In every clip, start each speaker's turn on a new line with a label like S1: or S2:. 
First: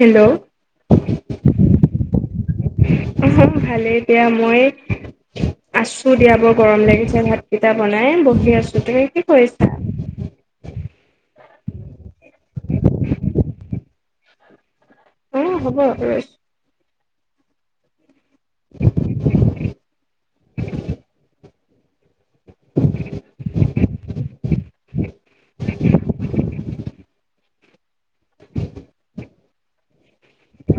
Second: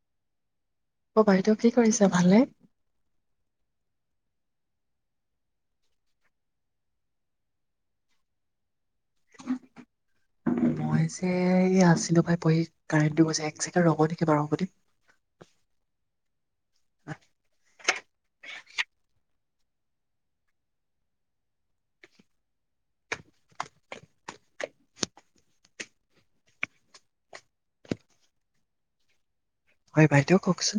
S1: Hello
S2: অ বাইদেউ কি কৰিছা ভালে?
S1: অ ভালেই দিয়া মই আছো দিয়া বৰ গৰম লাগিছে ভাত কেইটা বনাই বহি আছো। তুমি কি কৰিছা?
S2: মই যে এই আছিলো পাই পঢ়ি কাৰেণ্টটো গৈছে এক ছেণ্টে ৰব নেকি বাৰু বুলি
S1: অ হ'ব ৰ [unintelligible] [unintelligible]
S2: হয় বাইদেউ কওকচোন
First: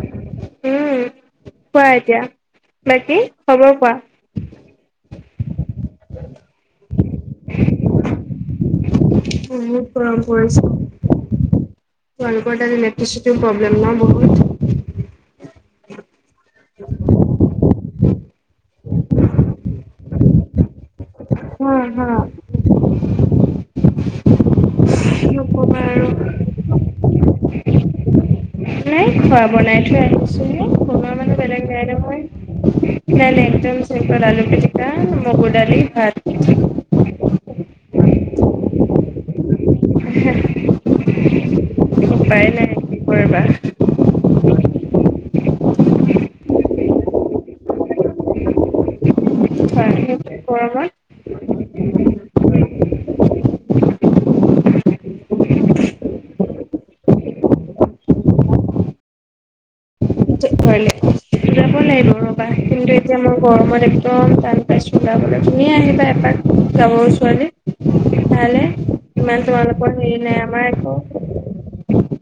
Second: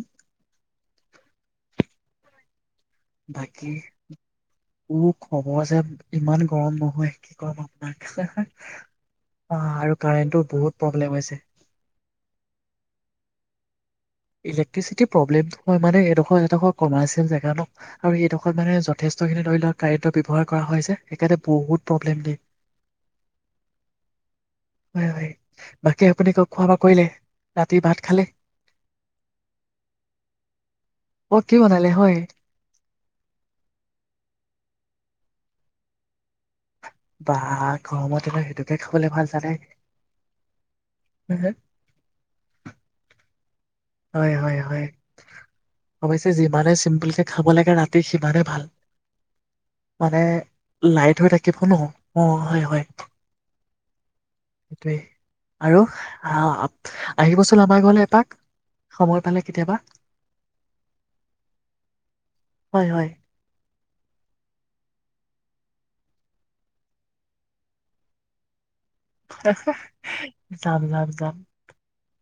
S1: উম কোৱা এতিয়া
S2: বাকী
S1: খবৰ কোৱা
S2: মো খবৰ যে ইমান গৰম নহয় কি কম আপোনাৰ অ
S1: বহুত
S2: আৰু
S1: গৰম
S2: কাৰেণ্টটো
S1: পৰিছে
S2: বহুত প্ৰব্লেম হৈছে
S1: তোমালোকৰ তাতে ইলেকট্ৰিচিটি প্ৰব্লেম ন বহুত
S2: ইলেক্ট্ৰিচিটি প্ৰব্লেম হয় মানে হেডখ হেডখ কমাৰ্চিয়েল জেগা ন আৰু সেই ডখৰত মানে য থেষ্টখিনি ধৰি লোৱা কাৰেণ্টৰ ব্যৱহাৰ কৰা হয় যে সেইকাৰনে
S1: হা
S2: বহুত
S1: হা
S2: প্ৰব্লেম দিয়ে হয় হয়
S1: নকবা আৰু
S2: বাকী আপুনি কওঁক খোৱা বোৱা কৰিলে ৰাতি ভাত খালে?
S1: নাইখোৱা বনাই থৈ আনিছোহে সময় মানে
S2: অ', কি
S1: বেলেগ
S2: বনালে হয়?
S1: বোই নহয় নাই নাই একদম চিম্পল আলু পিটিকা, মগু ডালি, ভাত
S2: বাঁহ গৰমত এনো সেইটোকে খাবলে ভাল জানে
S1: [unintelligible]
S2: হেহে
S1: উপায় নাই কি কৰিবা
S2: হয় হয় হয় অৱশ্যে যিমানে চিম্পুল কে খাব লাগে ৰাতি সিমানে ভাল মানে
S1: হয় গৰমত
S2: লাইট হৈ থাকিব ন? অ হয় হয়। দেই আৰু আহ আহিবচোন আমাৰ ঘৰলৈ এপাক- সময় পালে কেতিয়াবা।
S1: যাব লাগিব ৰবা।
S2: হয়,
S1: কিন্তু
S2: হয়,
S1: এতিয়া মই গৰমত- একদম টান পাইছোঁ ওলাবলৈ। তুমি আহিবা এপাক গাভৰু ছোৱালী। ভালে ইমান তোমালোক হেৰি নাই আমাৰ
S2: যাম, যাম,
S1: আকৌ-
S2: যাম।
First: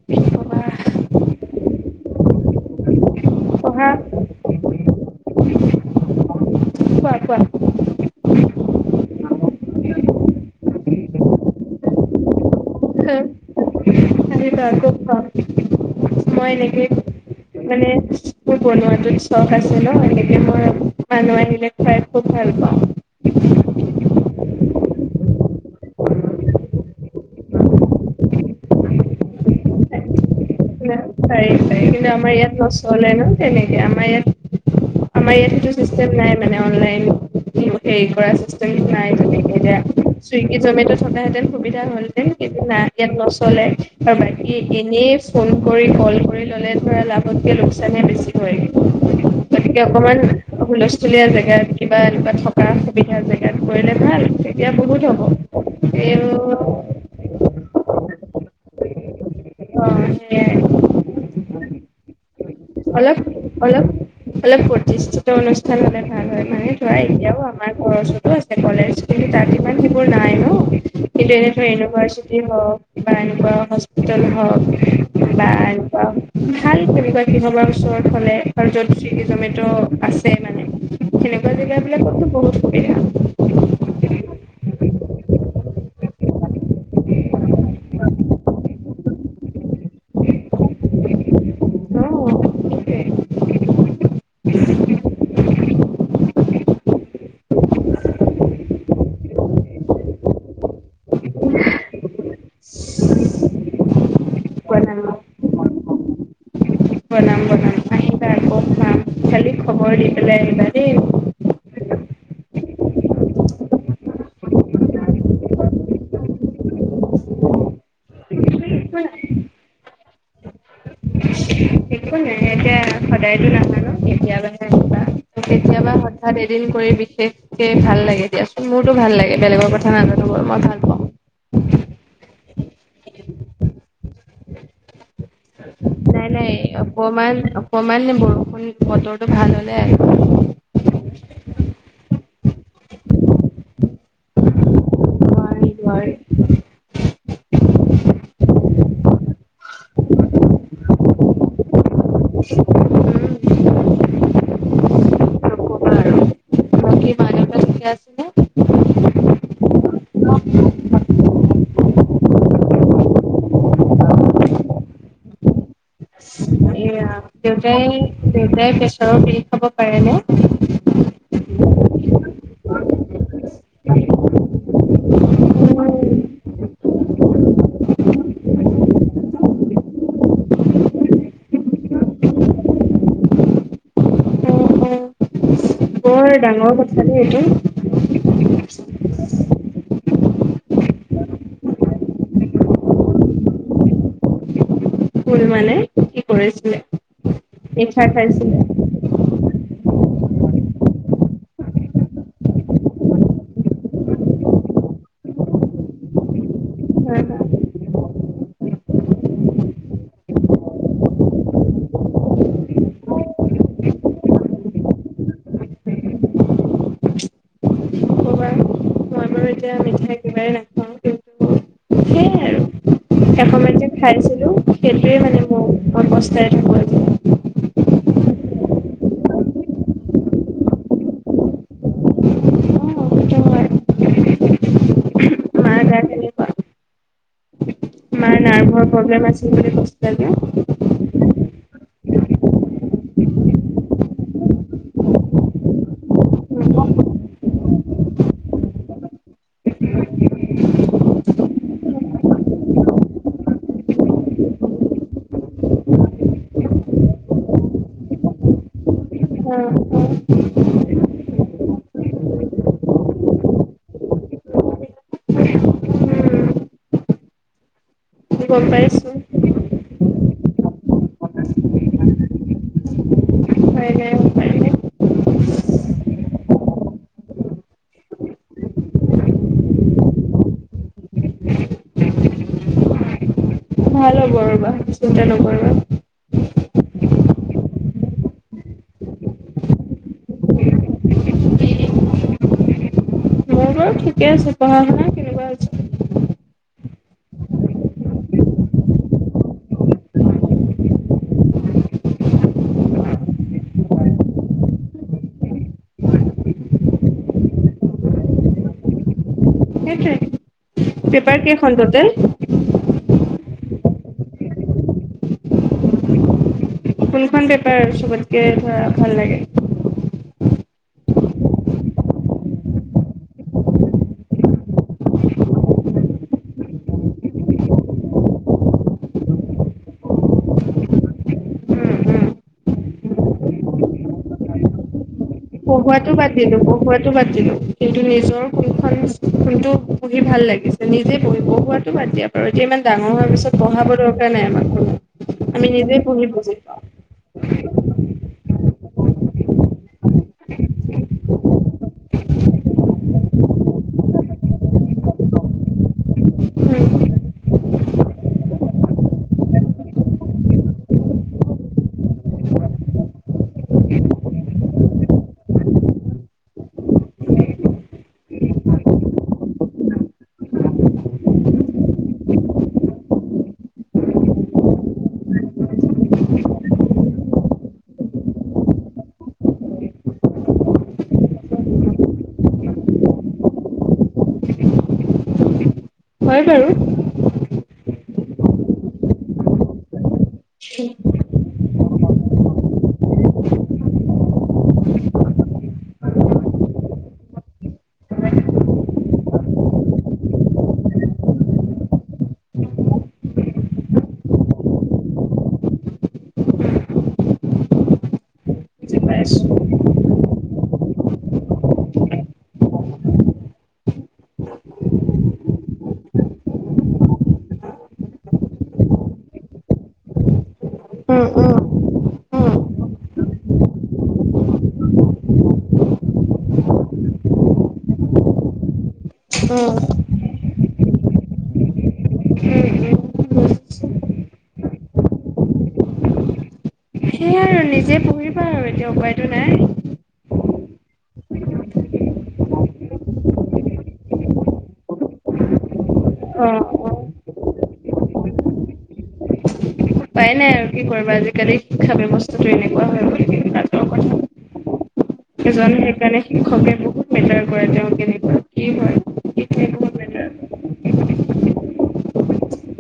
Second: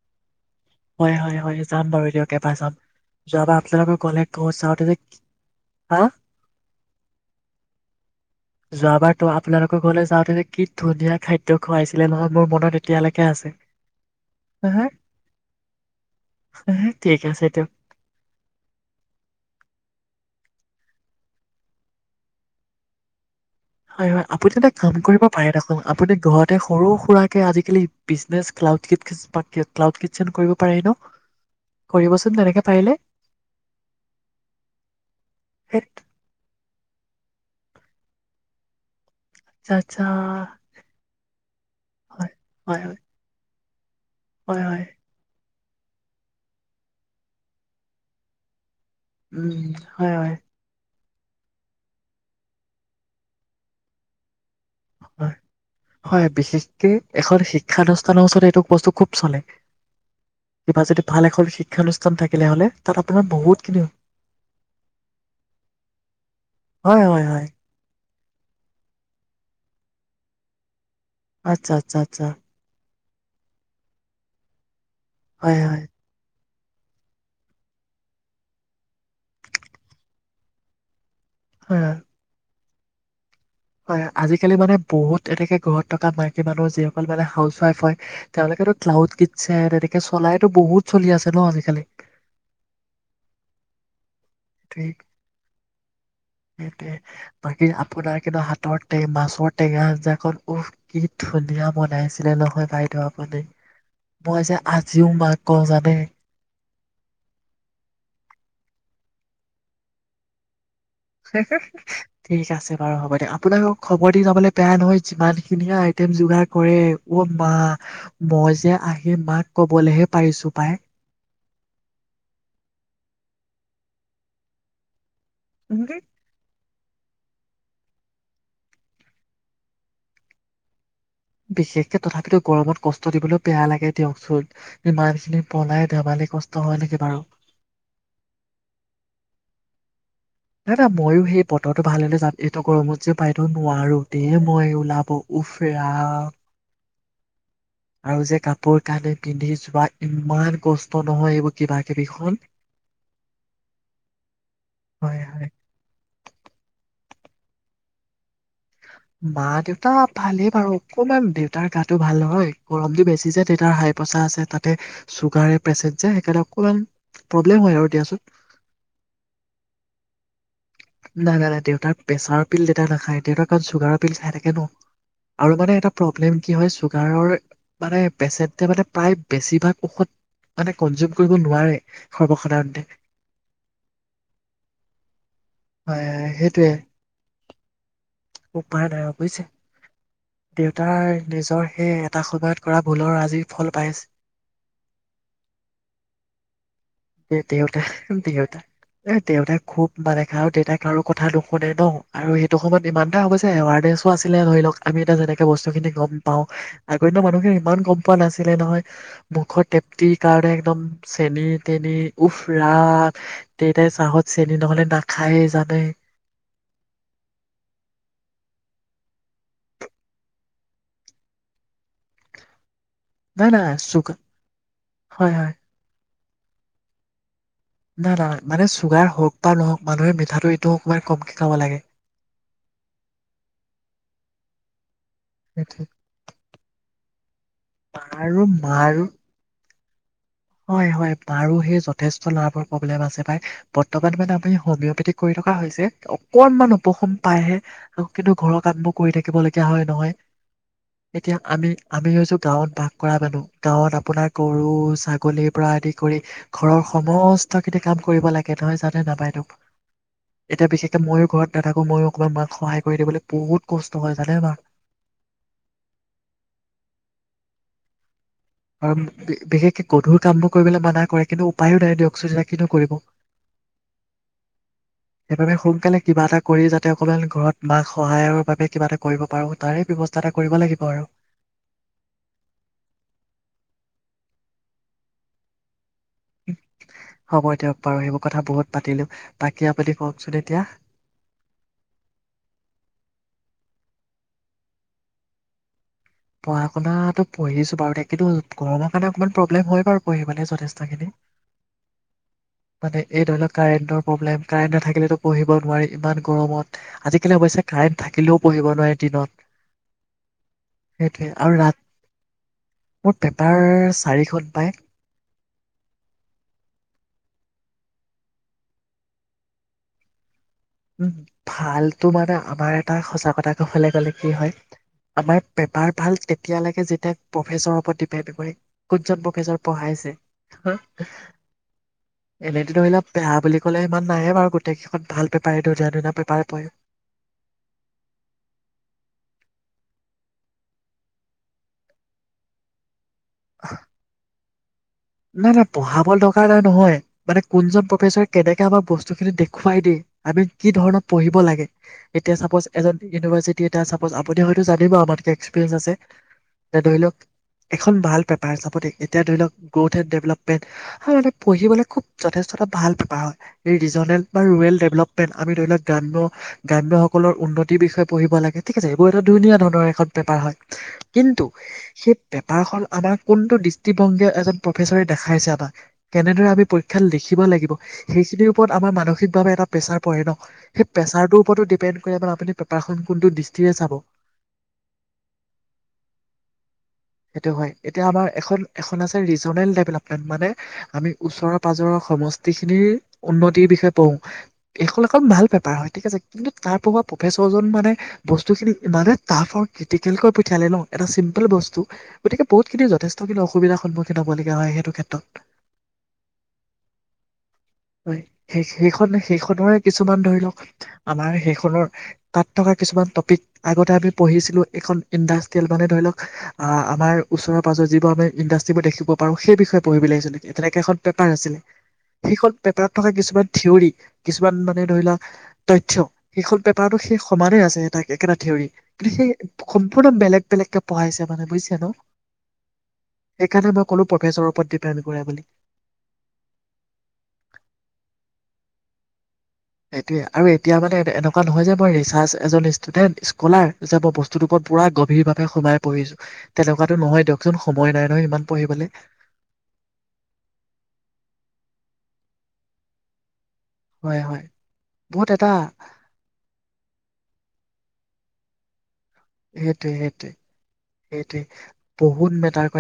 S1: পঢ়া
S2: হয় হয় হয় যাম বাৰু দিয়ক এবাৰ যাম। যোৱাবাৰ
S1: কোৱা কোৱা
S2: আপনালোকৰ ঘৰলে গ যাওঁতে যে- হা-
S1: কোৱা কোৱা?
S2: যোৱাবাৰ ত আপোনালোকৰ ঘৰলৈ যাওঁতে কি ধুনীয়া খাদ্য খুৱাইছিলে নহয় মোৰ মনত- এতিয়ালৈকে আছে।
S1: আমি ফাষ্ট
S2: আহা,
S1: ফুড খাওঁ। মই
S2: আহা,
S1: অনেকেই
S2: ঠিক আছে দিয়ক।
S1: মানে- মোৰ বনোৱাটো চখ আছে ন সনেকে মই মানুহ আহিলে খুৱাই খুব ভাল পাওঁ।
S2: হয় হয়। আপুনি এটা কাম কৰিব পাৰে দেখোন, আপুনি ঘৰতে সৰু সুৰাকে আজিকালি- বিজনেছ ক্লাউড কিত ক্লাউড কিটচেন কৰিব পাৰি ন?
S1: পৰি। কিন্তু আমাৰ
S2: কৰিবচোন
S1: ইয়াত
S2: তেনেকে পাৰিলে
S1: নচলে ন তেনেকে আমাৰ ইয়াত আমাৰ ইয়াত সেইটো
S2: সেই
S1: চিষ্টেম নাই। মানে অনলাইন হেৰি কৰা চিটেমটো নাই।
S2: আচ্ছা
S1: এতিয়া
S2: আচ্ছা,
S1: চুইগি জমেট থকাহেঁতেন সুবিধা হলহেতেন
S2: হয়
S1: কিন্তু না
S2: হয় হয়
S1: ইয়াত নচলে। আৰু বাকী
S2: হয় হয়
S1: এনেই ফোন কৰি কল কৰি ললে ধৰা লাভতকে লোকচানহে বেছি- হয়। গতি
S2: উম
S1: গতিকে
S2: হয় হয়
S1: অকমান- হুলস্থুলীয়া জেগাত কিবা এনেকুৱা থকা সুবিধা জেগাত কৰিলে ভাল। এতিয়া বহুত হ'ব। এই-
S2: কি এখন শিক্ষানুষ্ঠানৰ ওচৰত এইটো বস্তু খুব চলে।
S1: অ সেয়াই
S2: কিবা যদি ভাল এখন শিক্ষানুষ্ঠান থাকিলে হলে। তাত
S1: অলপ
S2: আপোনাৰ বহুতখিনি
S1: অলপ অলপ প্ৰতিষ্ঠিত অনুষ্ঠান হলে ভাল হয়। মানে ধৰা
S2: হয় হয় হয়
S1: এতিয়াও- আমাৰ ঘৰৰ ওচৰটো আছে কলেজ কিন্তু তাত ইমান সিবোৰ নাই ন। কিন্তু
S2: আচ্ছা আচ্ছা আচ্ছা
S1: ইউনিভাৰ্চিটি হওক কিবা এনেকে হস্পিটেল হওক- বা
S2: হয় হয়
S1: এনেকুৱা ভাল শুনিব- সেইবোৰৰ ওচৰত হ'লে আৰু য'ত চুইগি জমেট' আছে মানে। সেনেকুৱা
S2: হয়
S1: জাগা
S2: হয়
S1: বিলাকতো বহুত সুবিধা হ'ব।
S2: হয় আজিকালি মানে বহুত এনেকে ঘৰত থকা মাইকী মানুহ যিসকল মানে হাউচৱাইফ হয়- তেওঁলোকেতো ক্লাউড কিটছেন তেনেকে চলাইতো বহুত চলি আছে ন আজিকালি।
S1: [unintelligible]
S2: থেইট সেইটোৱে। বাকী আপোনাৰ কিন্তু হাতৰ টে মাছৰ টেঙা আঞ্জাখন উফ। কি ধুনীয়া বনাইছিলে নহয় বাইদেউ আপুনি। মই যে
S1: বনাম
S2: আজিও মাক কওঁ জানে?
S1: [unintelligible] তাইকো চাম। খবৰ দি পেলাই আহিবা দেই।
S2: [unintelligible] ঠিক আছে বাৰু হ'ব দিয়ক। আপোনাৰো খবৰ দি যাবলৈ বেয়া নহয় যিমান খিনিহে আইটেম যোগাৰ কৰে। অ মা মই যে আহি মাক কবলেহে পাৰিছো পাই।
S1: একো নাহে দিয়া। সদায়তো নাহা ন কেতিয়াবাহে আহিবা কেতিয়াবা এদিন কৰি বিশেষকে ভাল লাগে দিয়াচোন মোৰতো ভাল লাগে বেলেগৰ কথা নাজানো গ'ল মই ভাল পাওঁ।
S2: বিশেষকে তথাপিতো গৰমত কষ্ট দিবলৈ বেয়া লাগে দিয়কচোন। ইমান খিনি
S1: নাই নাই অকমান অকমান বৰষুণ বতৰটো ভাল হ'লে আহিবা।
S2: না না ময়ো সেই বতৰটো ভাল হ'লে যাম এইটো গৰমত যে বাইদেউ নোৱাৰো দে মই ওলাব। উফ
S1: নোৱাৰি নোৱাৰি
S2: ৰাম! আৰু যে কাপোৰ কানি পিন্ধি যোৱা ইমান কষ্ট নহয় এইবোৰ কিবা কিবি হয়, হয়।
S1: নকবা আৰু [inaudible] ঠিকে আছে নে?
S2: মা দেউতা ভালে বাৰু অকমান দেউতাৰ গাটো ভাল নহয় গৰমটো বেছি যে দেউতাৰ হাই প্ৰেছাৰ আছে তাতে চুগাৰে পেচেণ্ট যে সেইকাৰণে অকমান প্ৰব্লেম হয় আৰু দিয়াচোন।
S1: সদায় প্ৰেছৰৰ পিল খাব পাৰে নে?
S2: নাই নাই নাই দেউতাৰ প্ৰেছাৰৰ পিল দেউতা নাখায় দেউতাৰ কাৰণ চুগাৰৰ পিল খাই থাকে ন। আৰু মানে এটা প্ৰব্লেম কি হয় চুগাৰৰ মানে পেচেণ্টে মানে প্ৰায় বেছিভাগ ঔষধ মানে কনজিউম কৰিব নোৱাৰে সৰ্বসাধাৰণতে। হয়,
S1: বৰ
S2: সেইটোৱে
S1: ডাঙৰ কথা দেই এইটো।
S2: উপায় নাই আৰু বুজিছে। দেউতাৰ নিজৰ সেই এটা সময়ত কৰা ভুলৰ আজি ফল পাই আছে।
S1: ভুল মানে কি কৰিছিলে
S2: দে দেউতা
S1: মিঠাই
S2: দেউতা
S1: খাইছিলে?
S2: এ দেউতাক খুব মানে খাই আৰু দেউতাক আৰু কথা নুশুনে ন আৰু সেইটো সময়ত ইমান এটা হ'ব যে এৱাৰনেচ নাছিলে ধৰি লওঁক। আমি এটা যেনেকে বস্তুখিনি গম পাওঁ আগৰ দিনত
S1: হয় হয়
S2: মানুহখিনি ইমান গম পোৱা নাছিলে নহয়। মুখৰ তৃপ্তিৰ কাৰণে একদম চেনি তেনি উফ ৰাম। দেতাই চাহত চেনি নহ'লে নাখায়ে জানে।
S1: নকবা, মই বাৰু এতিয়া মিঠাই একেবাৰে কিন্তু সেয়াই আৰু
S2: নাই নাই
S1: এসময়ত যে
S2: চুগ
S1: খাইছিলোঁ সেইটোৱে
S2: হয়
S1: মানে
S2: হয়।
S1: [inaudible]
S2: না না মানে চুগাৰ হওঁক বা নহওঁক মানুহে মিঠাটো এইটো অকনমান কমকে খাব লাগে।
S1: অ', সেইটো হয়। মাৰ
S2: সেইটোৱে।
S1: গা কেনেকুৱা মাৰ
S2: আৰু
S1: নাৰ্ভৰ
S2: মাৰো
S1: প্ৰব্লেম আছিল যে [unintelligible]
S2: হয়, হয়, মাৰো সেই যথেষ্ট নাৰ্ভৰ প্ৰব্লেম আছে পাই। বৰ্তমান মানে আমি হোমিওপেথিক কৰি থকা হৈছে। অকনমান উপশম পাইহে কিন্তু ঘৰৰ কামবোৰ কৰি থাকিব লগীয়া হয় নহয়। এতিয়া আমি আমি হৈছো গাঁৱত বাস কৰা মানুহ। গাঁৱত আপোনাৰ গৰু, ছাগ লীৰ পৰা আদি কৰি ঘৰৰ সমস্তখিনি কাম কৰিব লাগে নহয় জানে নাই বাইদেউ।
S1: অ উম
S2: এতিয়া বিশেষকৈ ময়ো ঘৰত নাথাকোঁ ময়ো অকণমান মাক সহায় কৰি দিবলৈ বহুত কষ্ট হয় জানে মা।
S1: [unintelligible]
S2: আৰু
S1: পাইছো।
S2: বিশেষকে গধুৰ কামবোৰ কৰিবলৈ মানা কৰে কিন্তু উপায়ো নাই দিয়কচোন এতিয়া কিনো কৰিব।
S1: [inaudible]
S2: সেইবাবে সোনকালে কিবা এটা কৰি যাতে অকমান ঘৰত মাক সহায়ৰ বাবে কিবা এটা কৰিব পাৰোঁ তাৰে ব্যৱস্থা এটা কৰিব লাগিব আৰু।
S1: ভাল হ'ব ৰ'বা। [unintelligible] চিন্তা নকৰিবা।
S2: হ'ব দিয়ক বাৰু সেইবোৰ কথা বহুত পাতিলো তাকে আপনি কওকচোন এতিয়া
S1: মোৰ বাৰু ঠিকে আছে। পঢ়া-শুনা।
S2: পঢ়া শুনাতো পঢ়িছো বাৰু তাকেইতো গৰমৰ কাৰণে অকণমান প্ৰব্লেম হয় বাৰু পঢ়িব মানে যথেষ্টখিনি মানে এই ধৰি লওক কাৰেণ্টৰ প্ৰব্লেম কাৰেণ্ট নাথাকিলেটো পঢ়িব নোৱাৰি, ইমান গৰমত। আজিকালি অৱশ্যে কাৰেণ্ট থাকিলেও পঢ়িব নোৱাৰে দিনত।
S1: সেইটোৱেই
S2: সেইটোৱেই আৰু [inaudible] মোৰ পেপাৰ চাৰিখন পায়।
S1: কোনখন পেপাৰ চবতকে ধৰা ভাল লাগে।
S2: উম', ভালতটো মানে আমাৰ এটা সঁচা কথা কবলৈ গ'লে কি হয়। আমাৰ পেপাৰ ভাল তেতিয়ালকে যেতিয়া প্ৰফেচৰ ওপৰত দিপেণ্ড কৰে। কোনজন প্ৰফেছৰ পঢ়াইছে হা। এনেতটো ধৰি লওক বেয়া বুলি ক'লে ইমান নাহে বাৰু গোটেই কেইখন ভাল। পেপাৰে ধুনীয়া
S1: পঢ়োৱাতো
S2: ধুনীয়া
S1: বাদ
S2: পেপাৰে
S1: দিলো।
S2: পঢ়ে
S1: পঢ়োৱাতো বাদ দিলো। কিন্তু নিজৰ কোনখন কোনটো পঢ়ি ভাল লাগিছে, নিজে পঢ়ি পঢ়োৱাতটো বাদ দিয়া। আৰু এতিয়া ইমান ডাঙৰ হোৱাৰ পিছত পঢ়াব দৰকাৰ নাই। আমাক আৰু
S2: না। না পঢ়াব দৰকাৰ নাই নহয়। মানে কোনজন প্ৰফেচৰ কেনেকে আমাক বস্তু খিনি দেখুৱাই দিয়ে, আমি কি ধৰণত পঢ়িব লাগে। এতিয়া চাপৌচ এজন ইউনিভাৰ্চিটি এটা চাপৌচ আপুনি হয়টো জানিব আমাত কে এক্সপেৰিয়েন্স আছে।
S1: উম
S2: ধৰি লওক এখন ভাল পেপাৰ হিচাপতে এতিয়া ধৰি লওক গ্ৰোথ এণ্ড ডেভলপমেণ্ট। আৰু এটা পঢ়িবলে খুব যথেষ্ট এটা ভাল বেপাৰ হয়। এই ৰিজনেল বা ৰুৰেল ডেভলপমেণ্ট আমি ধৰি লওক গ্ৰাম্য গ্ৰাম্য সকলৰ উন্নতিৰ বিষয়ে পঢ়িব লাগে। ঠিক আছে। এইবোৰ এটা ধুনীয়া ধৰণৰ এখন পেপাৰ হয়। কিন্তু সেই পেপাৰ খন আমাৰ কোনটো দৃষ্টিভংগীৰে এজন প্ৰফেচৰে দেখাইছে [unintelligible] কেনেদৰে আমি পৰীক্ষাত লিখিব লাগিব। সেইখিনিৰ ওপৰত আমাৰ মানসিকভাৱে এটা প্ৰেচাৰ পৰে ন। সেই প্ৰেছাৰটোৰ ওপৰতো ডিপেণ্ড কৰে মানে আপুনি পেপাৰখন কোনটো দৃষ্টিৰে চাব।
S1: হয় বাৰু
S2: সেইটো হয়। এতিয়া আমাৰ এখন এখন আছে। ৰিজনেল দেভল'পমেণ্ট মানে আমি ওচৰৰ পাজৰৰ সমষ্টিখিনিৰ উন্নতিৰ বিষয়ে পঢ়ো। এইখন এখন ভাল পেপাৰ হয়। ঠিক আছে। কিন্তু তাৰ পোৱা প্ৰফেচৰজন মানে বস্তুখিনি ইমানে টাফ আৰু ক্ৰিটিকেলকৈ পিঠিয়ালে ন এটা চিম্পল বস্তু গতিকে বহুতখিনি যতেষ্ঠখিনি অসুবিধা সন্মুখীন হ'বলগীয়া হয়। সেইটো ক্ষেতত হয়। সেই
S1: বুজি
S2: সেইখন
S1: পাইছো
S2: সেইখনৰে কিছুমান ধৰিলওক আমাৰ সেইখনৰ তাত থকা কিছুমান টপিক আগতে আমি পঢ়িছিলো। এখন ইণ্ডাষ্ট্ৰিয়েল মানে ধৰি লওক আমাৰ ওচৰৰ পাজৰ যিবোৰ আমি ইণ্ডাষ্ট্ৰিবোৰ দেখিব পাৰো। সেই বিষয়ে পঢ়িব লাগে। একচুৱেলী তেনেকে এখন
S1: উম
S2: পেপাৰ
S1: উম
S2: আছিলে।
S1: উম
S2: সেইখন পেপাৰত থকা কিছুমান থিয়ৰী কিছুমান মানে ধৰিলোৱা তথ্য সেইখন পেপাৰতটো সেই সমানে আছে। এ, একেটা থিয়ৰি কিন্তু
S1: উম উম উম।
S2: সেই অলপ বেলেগ বেলেগকে পঢ়াইছে মানে বুজিচা ন। সেইকাৰণে মই ক'লো প্ৰফেচাৰৰ ওপৰত ডিপেন কৰে বুলি।
S1: সেইয়াই আৰু নিজে পঢ়িবা আৰু এতিয়া উপায়টো নাই।
S2: সেইটোয়ে আৰু এতিয়া মানে এনেকুৱা নহয় যে, মই ৰিচাৰ্চ এজন ষ্টুডেন্ট স্কুলাৰ যে মই বস বস্তুটোৰ উপৰত পোৰা গভীৰভাৱে সোমাই পঢ়িছো।
S1: অ অ।
S2: তেনেকুৱাতো নহয় দিয়কচোন সময় নাই নহয়, সিমান পঢ়িবলৈ।
S1: উপাই নাই, আৰু কি কৰিবা আজিকালি খাবি বস্তুটো এনেকুৱা হয় বুলি
S2: হয়। হয়। বহুত এটা
S1: কাৰণে শিক্ষকে বহুত মেটাৰ কৰে তেওঁ কেনেকুৱা কি হয় সেইখিনি
S2: সেইটোৱে,
S1: বহুত মেটাৰ
S2: সেইটোৱে,
S1: কৰে।
S2: সেইটোৱেই বহুত মেতাৰ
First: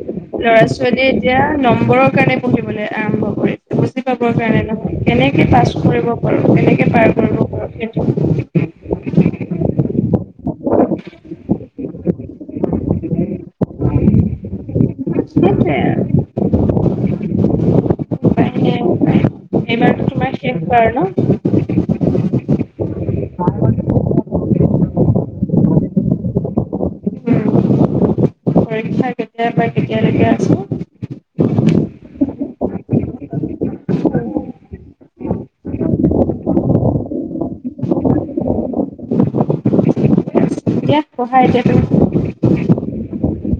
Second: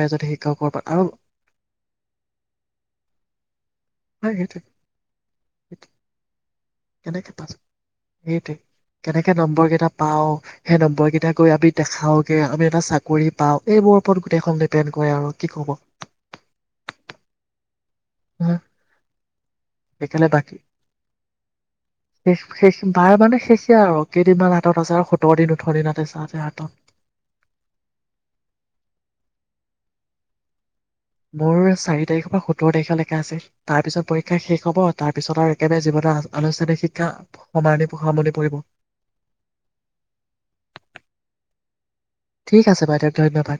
S1: ল'ৰা ছোৱালীয়ে এতিয়া নম্বৰৰ কাৰণে পঢ়িবলৈ আৰম্ভ কৰে বুজি পাবৰ
S2: হয় সেইটোৱে
S1: কাৰণে নহয়, কেনেকে পাছ
S2: সেইটোৱে
S1: কৰিব পাৰোঁ কেনেকে পাৰ কৰিব পাৰোঁ সেইটো
S2: সেইটোৱে কেনেকে নম্বৰ কেইটা পাওঁ সেই নম্বৰ কেইটা গৈ আমি দেখাওঁগে আমি এটা চাকৰি পাওঁ এইবোৰ ওপৰত গোটেইখন ডিপেণ্ড কৰে আৰু। কি ক'ব
S1: সেইটোৱে আৰু। উপায় নাই উপায়
S2: সেইকাৰণে বাকী
S1: উ [unintelligible] [inaudible]
S2: শেষ শেষ বাৰ মানে শেষেই আৰু কেইদিনমান হাতত আছে আৰু সোঁতৰ দিন, ওঠৰ দিন [unintelligible] হাতত
S1: উম, পৰীক্ষা কেতিয়াৰ পৰা কেতিয়ালৈকে আছে?
S2: মোৰ চাৰি তাৰিখৰ পৰা সোঁতৰ তাৰিখলেকে আছে। তাৰপিছত পৰীক্ষা শেষ হ'ব তাৰপিছত আৰু একেবাৰে জীৱনৰ আ-আনুষ্ঠানিক শিক্ষা সমাৰনি সামৰণি পৰিব।
S1: দিয়া পঢ়া এতিয়া তুমি।
S2: ঠিক আছে বাইদেউ ধন্যবাদ।